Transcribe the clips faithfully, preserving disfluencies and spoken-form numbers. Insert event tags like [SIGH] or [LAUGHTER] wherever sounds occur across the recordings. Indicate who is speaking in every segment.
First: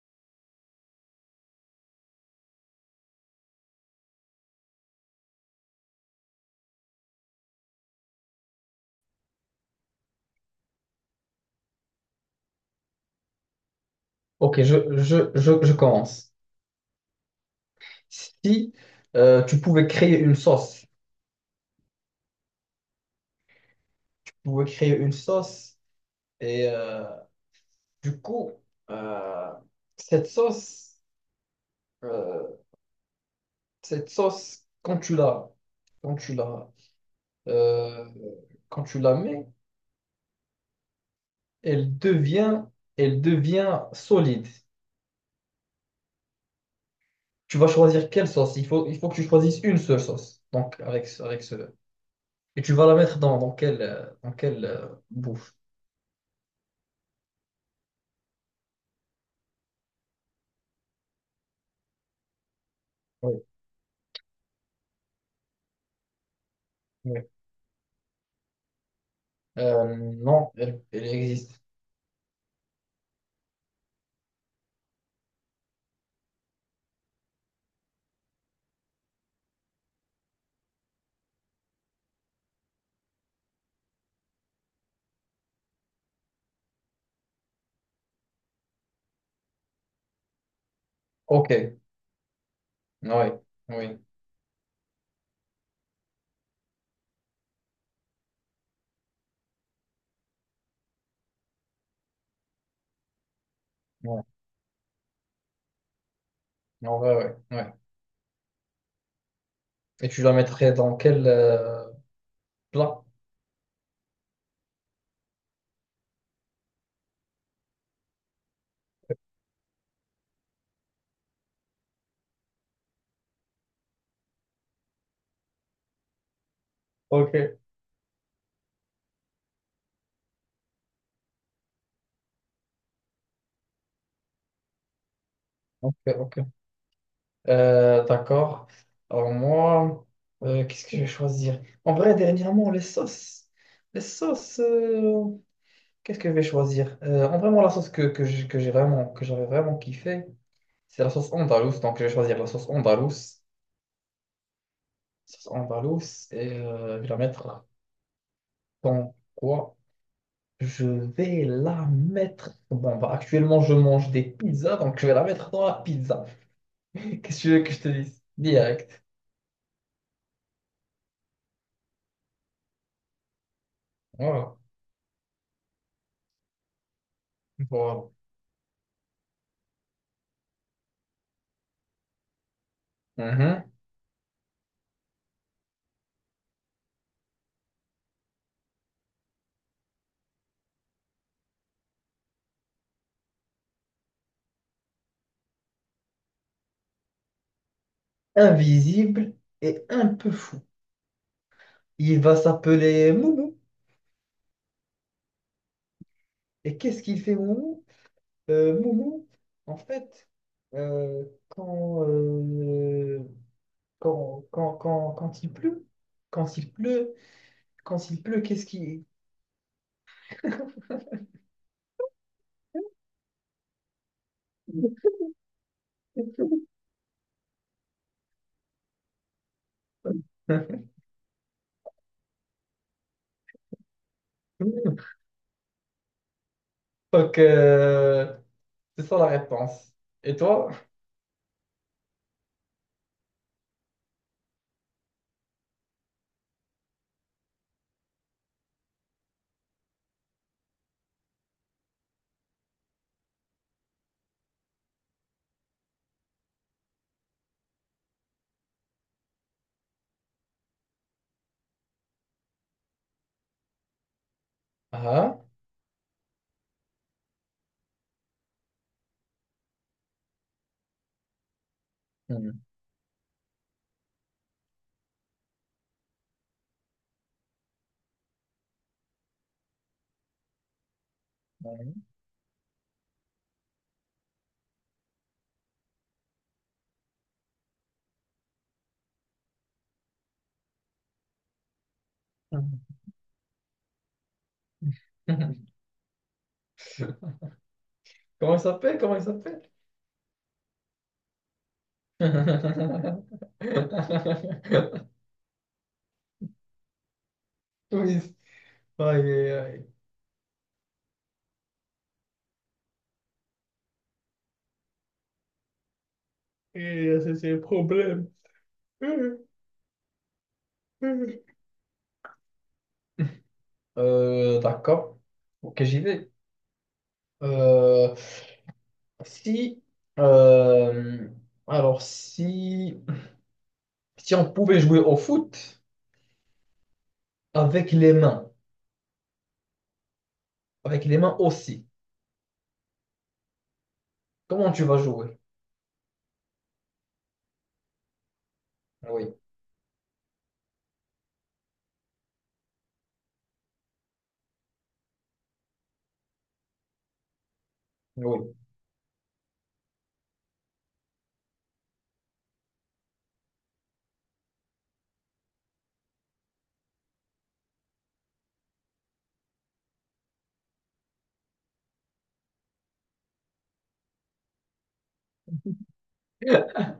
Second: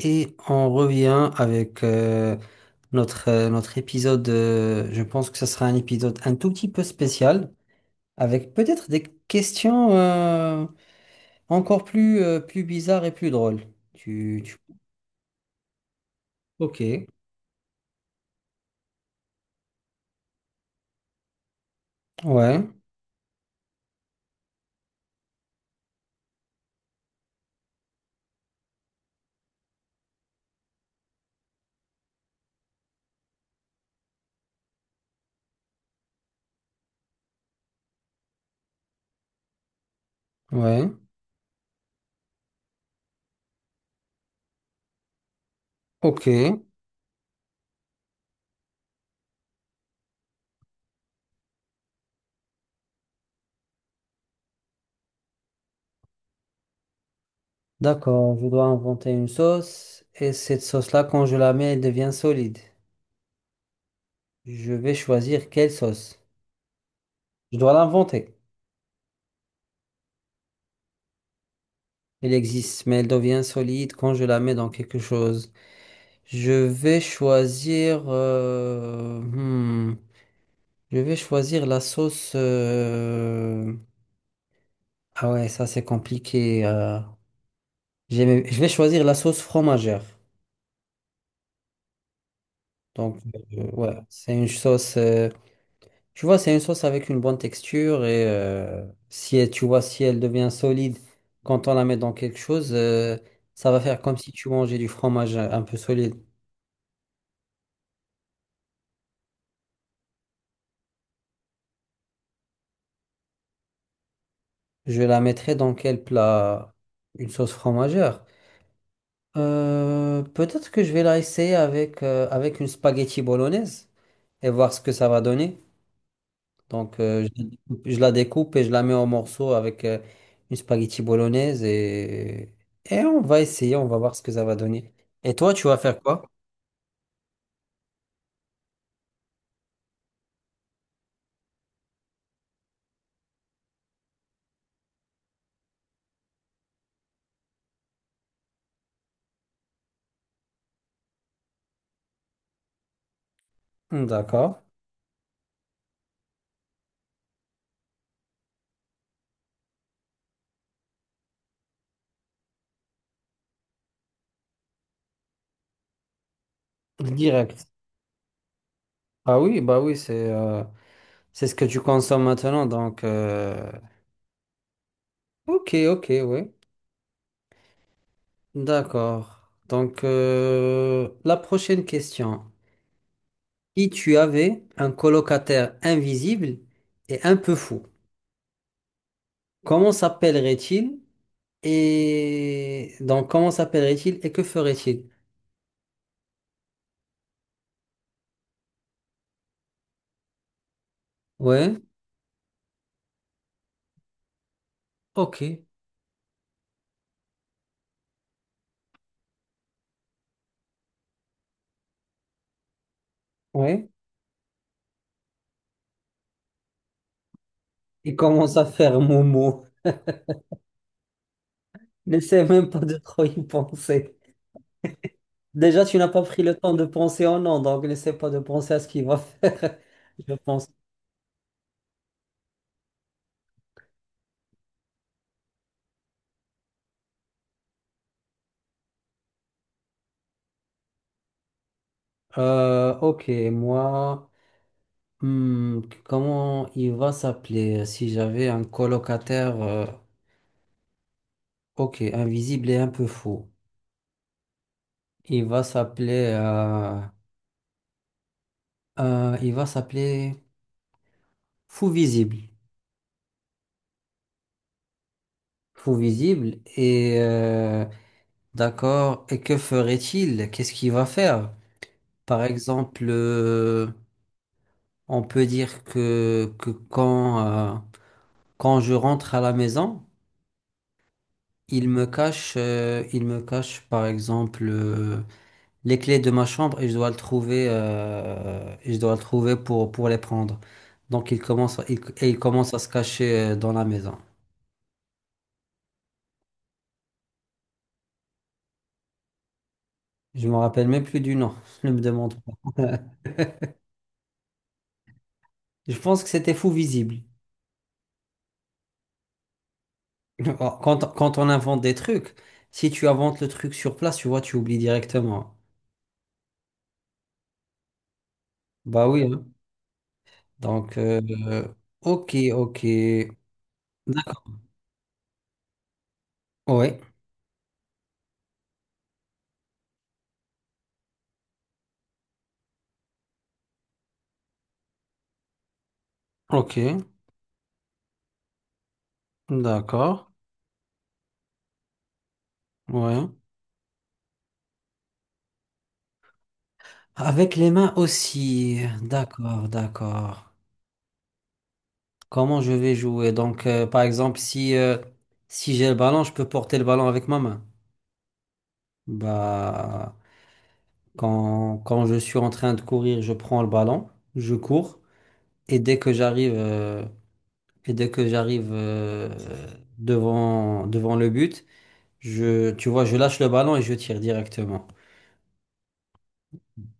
Speaker 1: Et on revient avec euh, notre, euh, notre épisode. Euh, je pense que ce sera un épisode un tout petit peu spécial, avec peut-être des questions euh, encore plus, euh, plus bizarres et plus drôles. Tu, tu-
Speaker 2: Ok, je, je, je, je commence.
Speaker 1: Ok,
Speaker 2: Si euh, tu pouvais créer une sauce,
Speaker 1: ouais,
Speaker 2: tu pouvais créer une sauce et euh, du coup, euh, cette sauce, euh, cette sauce, quand tu la, quand tu la, euh, quand tu la mets,
Speaker 1: ouais,
Speaker 2: elle devient, elle devient solide.
Speaker 1: ok.
Speaker 2: Tu vas choisir quelle sauce. Il faut, il faut que tu choisisses une seule sauce. Donc avec, ce- avec ce, et tu vas la mettre dans, dans quelle, euh, dans quelle euh, bouffe.
Speaker 1: D'accord, je dois inventer une sauce. Et cette sauce-là, quand je la mets, elle devient solide.
Speaker 2: Oui.
Speaker 1: Je vais choisir quelle sauce. Je dois l'inventer.
Speaker 2: Euh, non, elle, elle existe.
Speaker 1: Elle existe, mais elle devient solide quand je la mets dans quelque chose. Je vais choisir. Euh, hmm, je vais choisir la sauce. euh, Ah ouais, ça c'est compliqué. euh. J'aime- Je vais choisir la sauce fromagère.
Speaker 2: Ok, ouais,
Speaker 1: Donc euh, ouais,
Speaker 2: oui,
Speaker 1: c'est une sauce. euh, Tu vois, c'est une sauce avec une bonne texture et euh, si elle- tu vois si elle devient solide quand on la met dans quelque chose, euh, ça va faire comme
Speaker 2: ouais.
Speaker 1: si tu mangeais du fromage un peu solide.
Speaker 2: En vrai, ouais, ouais. Et tu la mettrais dans quel euh, plat?
Speaker 1: Je la mettrai dans quel plat? Une sauce fromagère. Euh, peut-être que je vais la essayer avec, euh, avec une spaghetti bolognaise et voir ce que ça va donner. Donc, euh,
Speaker 2: Ok,
Speaker 1: je, la découpe je la découpe et je la mets en morceaux avec euh, une spaghetti bolognaise et, et on va essayer, on va voir ce que ça va donner. Et toi, tu vas
Speaker 2: ok,
Speaker 1: faire quoi?
Speaker 2: ok. Euh, d'accord. Alors moi, euh, qu'est-ce que je vais choisir? En vrai, dernièrement, les sauces. Les sauces, euh, qu'est-ce que je vais choisir? Euh, en vraiment, la sauce que, que j'ai que j'ai vraiment, que j'avais vraiment kiffé, c'est la sauce andalouse. Donc, je vais choisir la sauce andalouse.
Speaker 1: Hmm, d'accord.
Speaker 2: Sauce andalouse et euh, je vais la mettre dans quoi? Je vais la mettre. Bon, bah, actuellement, je mange des pizzas, donc je vais la mettre dans la pizza. [LAUGHS] Qu'est-ce que tu veux
Speaker 1: Direct.
Speaker 2: que je te dise? Direct.
Speaker 1: Ah oui, bah oui, c'est euh, c'est ce que tu consommes maintenant. Donc, euh,
Speaker 2: Voilà.
Speaker 1: ok, ok, oui.
Speaker 2: Voilà.
Speaker 1: D'accord. Donc, euh, la prochaine question.
Speaker 2: Mhm.
Speaker 1: Si tu avais un colocataire invisible et un peu fou, comment s'appellerait-il et donc comment s'appellerait-il et que ferait-il?
Speaker 2: Invisible et un peu fou.
Speaker 1: Ouais,
Speaker 2: Il va s'appeler Moumou.
Speaker 1: ok,
Speaker 2: Et qu'est-ce qu'il fait, Moumou? Euh, Moumou, en fait, euh, quand, euh,
Speaker 1: ouais.
Speaker 2: quand, quand, quand, quand il pleut, quand il pleut, quand
Speaker 1: Il
Speaker 2: il pleut,
Speaker 1: commence à
Speaker 2: qu'est-ce
Speaker 1: faire
Speaker 2: qu'il...
Speaker 1: Momo. [LAUGHS] N'essaie même pas de trop y penser. Déjà, tu n'as pas pris le temps de penser au nom, donc n'essaie pas de penser à ce qu'il va faire, [LAUGHS] je pense.
Speaker 2: [LAUGHS] Donc, euh, C'est ça la réponse. Et toi?
Speaker 1: Euh, ok, moi, hmm, comment il va s'appeler si j'avais un colocataire euh, ok, invisible et un peu fou. Il va s'appeler euh, euh, il va s'appeler Fou Visible.
Speaker 2: Ah?
Speaker 1: Fou Visible et euh, d'accord, et que ferait-il? Qu'est-ce qu'il va faire? Par
Speaker 2: Mhm.
Speaker 1: exemple, euh, on peut dire que, que quand, euh, quand je rentre à la maison, il me cache euh, il me cache par exemple euh, les clés de ma chambre et je dois le trouver, euh, et je dois le trouver pour, pour les prendre. Donc il commence, il- et il commence à se
Speaker 2: Mhm.
Speaker 1: cacher euh, dans la maison.
Speaker 2: [LAUGHS] Comment il s'appelle? Comment il s'appelle?
Speaker 1: Je me rappelle même plus du nom, [LAUGHS] ne me demande pas.
Speaker 2: [LAUGHS]
Speaker 1: [LAUGHS] Je pense que c'était fou visible.
Speaker 2: Oui. Aïe, aïe, aïe.
Speaker 1: [LAUGHS] Quand, quand on invente des trucs, si tu inventes le truc sur place, tu vois, tu oublies directement.
Speaker 2: Et ça, c'est le problème.
Speaker 1: Bah oui, hein. Donc, euh,
Speaker 2: [LAUGHS]
Speaker 1: ok, ok. D'accord.
Speaker 2: Euh, d'accord. Ok, j'y vais.
Speaker 1: Oui,
Speaker 2: Euh, si, euh, alors si, si on pouvait jouer au foot
Speaker 1: ok.
Speaker 2: avec les mains,
Speaker 1: D'accord.
Speaker 2: avec les mains aussi,
Speaker 1: Ouais.
Speaker 2: comment tu vas jouer?
Speaker 1: Avec les mains aussi.
Speaker 2: Oui,
Speaker 1: D'accord, d'accord. Comment je vais jouer? Donc, euh, par exemple, si, euh, si j'ai le ballon, je peux porter le ballon avec ma main.
Speaker 2: oui.
Speaker 1: Bah, quand, quand je suis en train de courir, je prends le ballon, je cours, et dès que j'arrive euh, et dès que j'arrive euh, devant, devant le but, je, tu vois, je lâche le ballon et je tire directement.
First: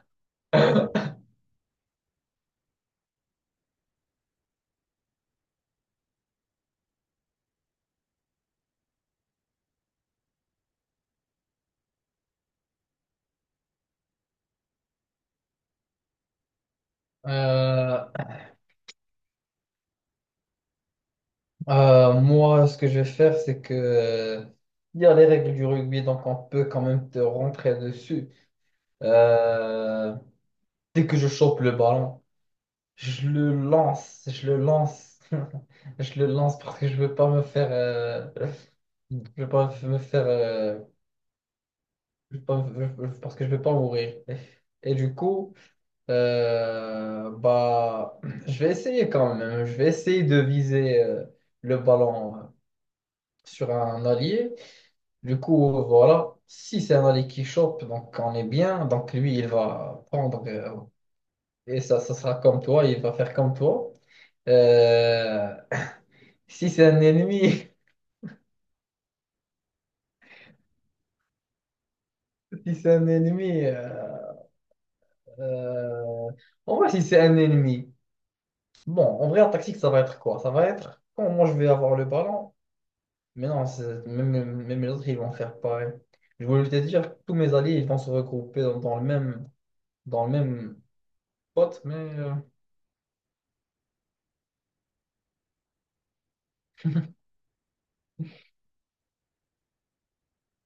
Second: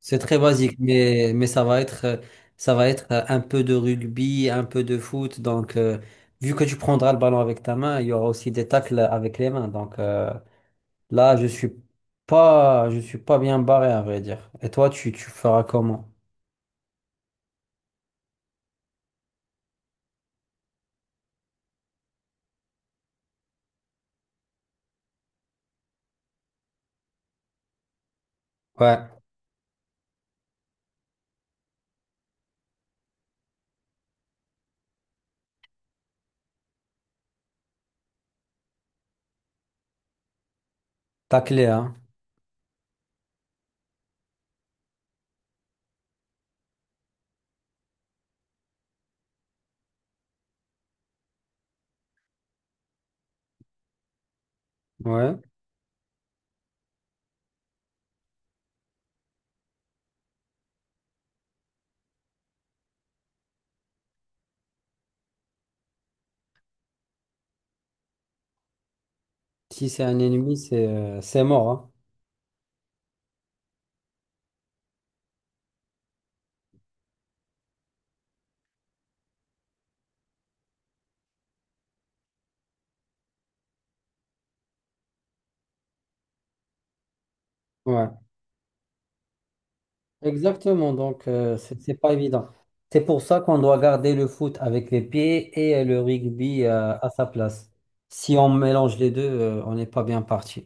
Speaker 1: C'est très basique,
Speaker 2: [LAUGHS]
Speaker 1: mais, mais ça va être, euh, ça va être euh, un peu de rugby, un peu de foot. Donc, euh, vu que tu prendras le ballon avec ta main, il y aura aussi des tacles avec les mains. Donc, euh, là, je suis pas, je suis pas bien barré, à vrai dire. Et toi, tu, tu feras comment?
Speaker 2: Euh, euh, moi, ce que je vais faire, c'est que euh, il y a les règles du rugby, donc on peut quand même te rentrer dessus.
Speaker 1: Ouais,
Speaker 2: Euh, dès que je chope le ballon, je le lance, je le lance, [LAUGHS] je le lance parce que je veux pas me faire, euh, je veux pas me faire, euh,
Speaker 1: tacler, hein.
Speaker 2: je veux pas me- parce que je veux pas mourir. Et du coup, euh, bah, je vais essayer quand même. Je vais essayer de viser euh, le ballon sur un allié.
Speaker 1: Ouais.
Speaker 2: Du coup, voilà, si c'est un aller qui Shop, donc on est bien. Donc lui, il va prendre, euh, et ça, ça sera comme toi, il va faire comme toi. Euh, si c'est un ennemi,
Speaker 1: Si c'est un ennemi, c'est, euh, c'est mort, hein.
Speaker 2: [LAUGHS] si c'est un ennemi, euh, euh, en vrai, si c'est un ennemi, bon, en vrai, en tactique, ça va être quoi? Ça va être quand moi je vais avoir le ballon, mais non, c'est- même, même- même les autres, ils vont faire pareil. Je voulais te dire, tous mes alliés, ils vont
Speaker 1: Ouais.
Speaker 2: se regrouper dans, dans le même, dans le même
Speaker 1: Exactement, donc euh, c'est
Speaker 2: spot,
Speaker 1: c'est
Speaker 2: mais.
Speaker 1: pas
Speaker 2: euh,
Speaker 1: évident. C'est pour ça qu'on doit garder le foot avec les pieds et euh, le rugby euh, à sa place. Si on mélange les deux, euh, on n'est pas bien parti.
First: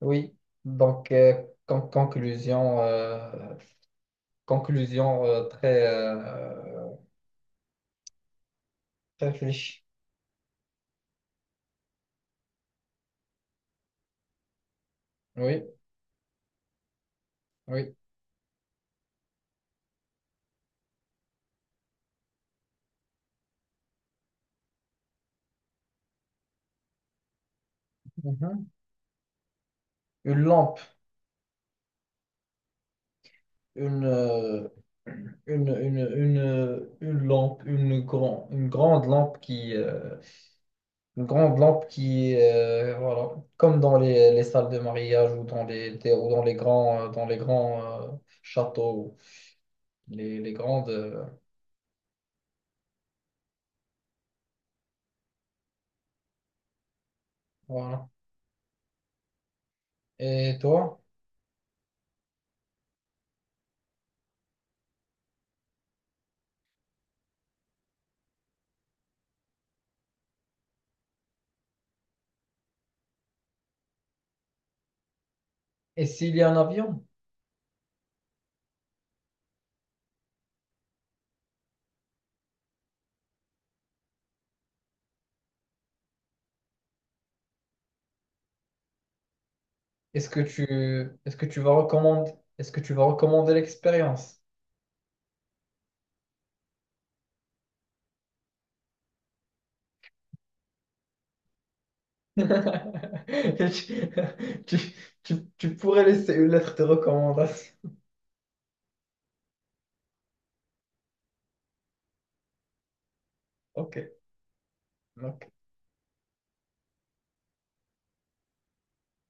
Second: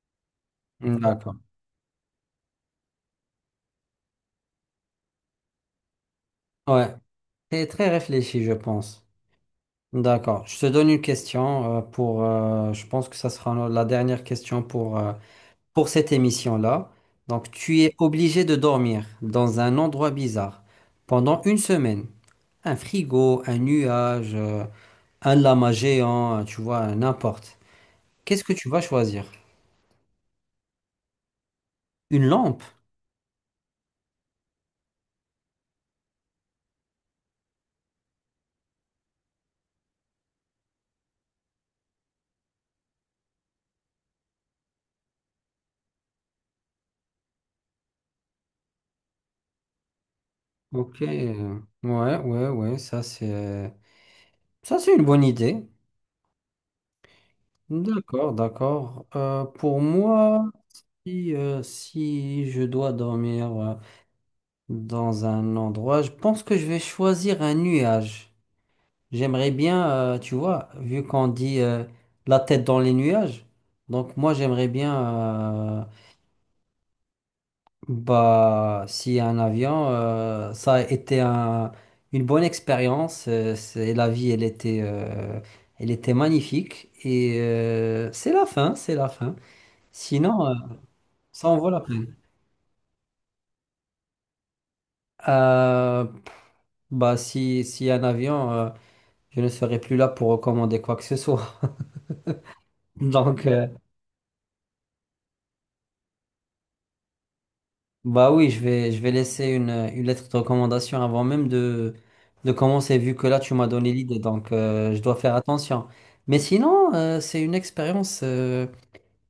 Speaker 2: Oui, donc euh,
Speaker 1: D'accord.
Speaker 2: con- conclusion, euh, conclusion euh, très,
Speaker 1: Ouais,
Speaker 2: euh,
Speaker 1: c'est très réfléchi, je pense.
Speaker 2: très riche.
Speaker 1: D'accord. Je te donne une question euh, pour. Euh, je pense que ça sera no- la dernière question pour euh,
Speaker 2: Oui,
Speaker 1: pour cette émission-là. Donc, tu es
Speaker 2: oui.
Speaker 1: obligé de dormir dans un endroit bizarre pendant une semaine. Un frigo, un nuage. euh, un lama géant, tu vois, n'importe. Qu'est-ce que
Speaker 2: Mhm.
Speaker 1: tu vas choisir?
Speaker 2: Une lampe,
Speaker 1: Une lampe?
Speaker 2: une, euh, une, une, une, une lampe, une, grand, une grande lampe qui, euh, une grande lampe qui, euh, voilà, comme dans les, les salles de mariage ou dans les, des- ou dans les grands, euh, dans les grands euh, châteaux, les, les grandes,
Speaker 1: Ok.
Speaker 2: euh,
Speaker 1: euh, Ouais, ouais, ouais, ça c'est ça c'est une bonne idée.
Speaker 2: voilà.
Speaker 1: D'accord, d'accord. Euh, pour moi,
Speaker 2: Et toi?
Speaker 1: si, euh, si je dois dormir euh, dans un endroit, je pense que je vais choisir un nuage. J'aimerais bien, euh, tu vois, vu qu'on dit euh, la tête dans les nuages, donc moi j'aimerais bien euh,
Speaker 2: Et s'il y a un avion?
Speaker 1: bah, si un avion, euh, ça a été un- une bonne expérience. Euh, c'est la vie, elle était, euh, elle était magnifique. Et euh, c'est la fin, c'est la fin.
Speaker 2: Est-ce que
Speaker 1: Sinon, euh,
Speaker 2: tu, est-ce que
Speaker 1: ça en
Speaker 2: tu
Speaker 1: vaut
Speaker 2: vas
Speaker 1: la peine.
Speaker 2: recommander, est-ce que tu vas recommander l'expérience?
Speaker 1: Euh, bah, si, si un avion, euh, je ne serai plus là pour recommander quoi que ce soit. [LAUGHS]
Speaker 2: [LAUGHS]
Speaker 1: Donc. euh,
Speaker 2: Tu, tu- tu- tu pourrais laisser une lettre de recommandation.
Speaker 1: Bah oui, je vais, je vais laisser une, une lettre de recommandation avant même de, de commencer, vu que là, tu m'as donné
Speaker 2: Ok,
Speaker 1: l'idée, donc euh, je dois faire
Speaker 2: donc,
Speaker 1: attention. Mais sinon, euh, c'est une expérience euh,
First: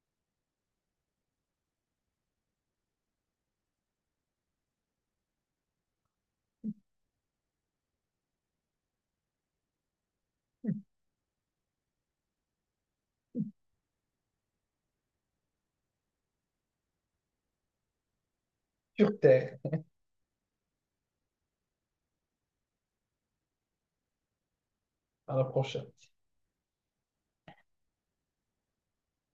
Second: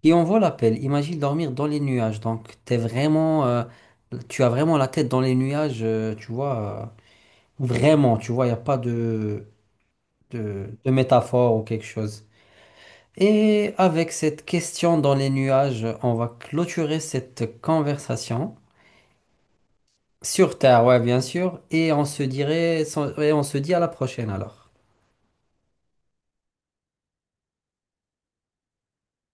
Speaker 1: qui en vaut l'appel. Imagine dormir dans les nuages, donc t'es vraiment, euh, tu as vraiment la tête dans les nuages, euh, tu vois, euh, vraiment, tu vois, il n'y a pas de, de, de métaphore ou quelque chose. Et avec cette question dans les nuages, on va clôturer cette conversation.
Speaker 2: sur Terre,
Speaker 1: Sur Terre, ouais, bien sûr. Et on se dirait, et on se dit à la prochaine alors.
Speaker 2: à la prochaine.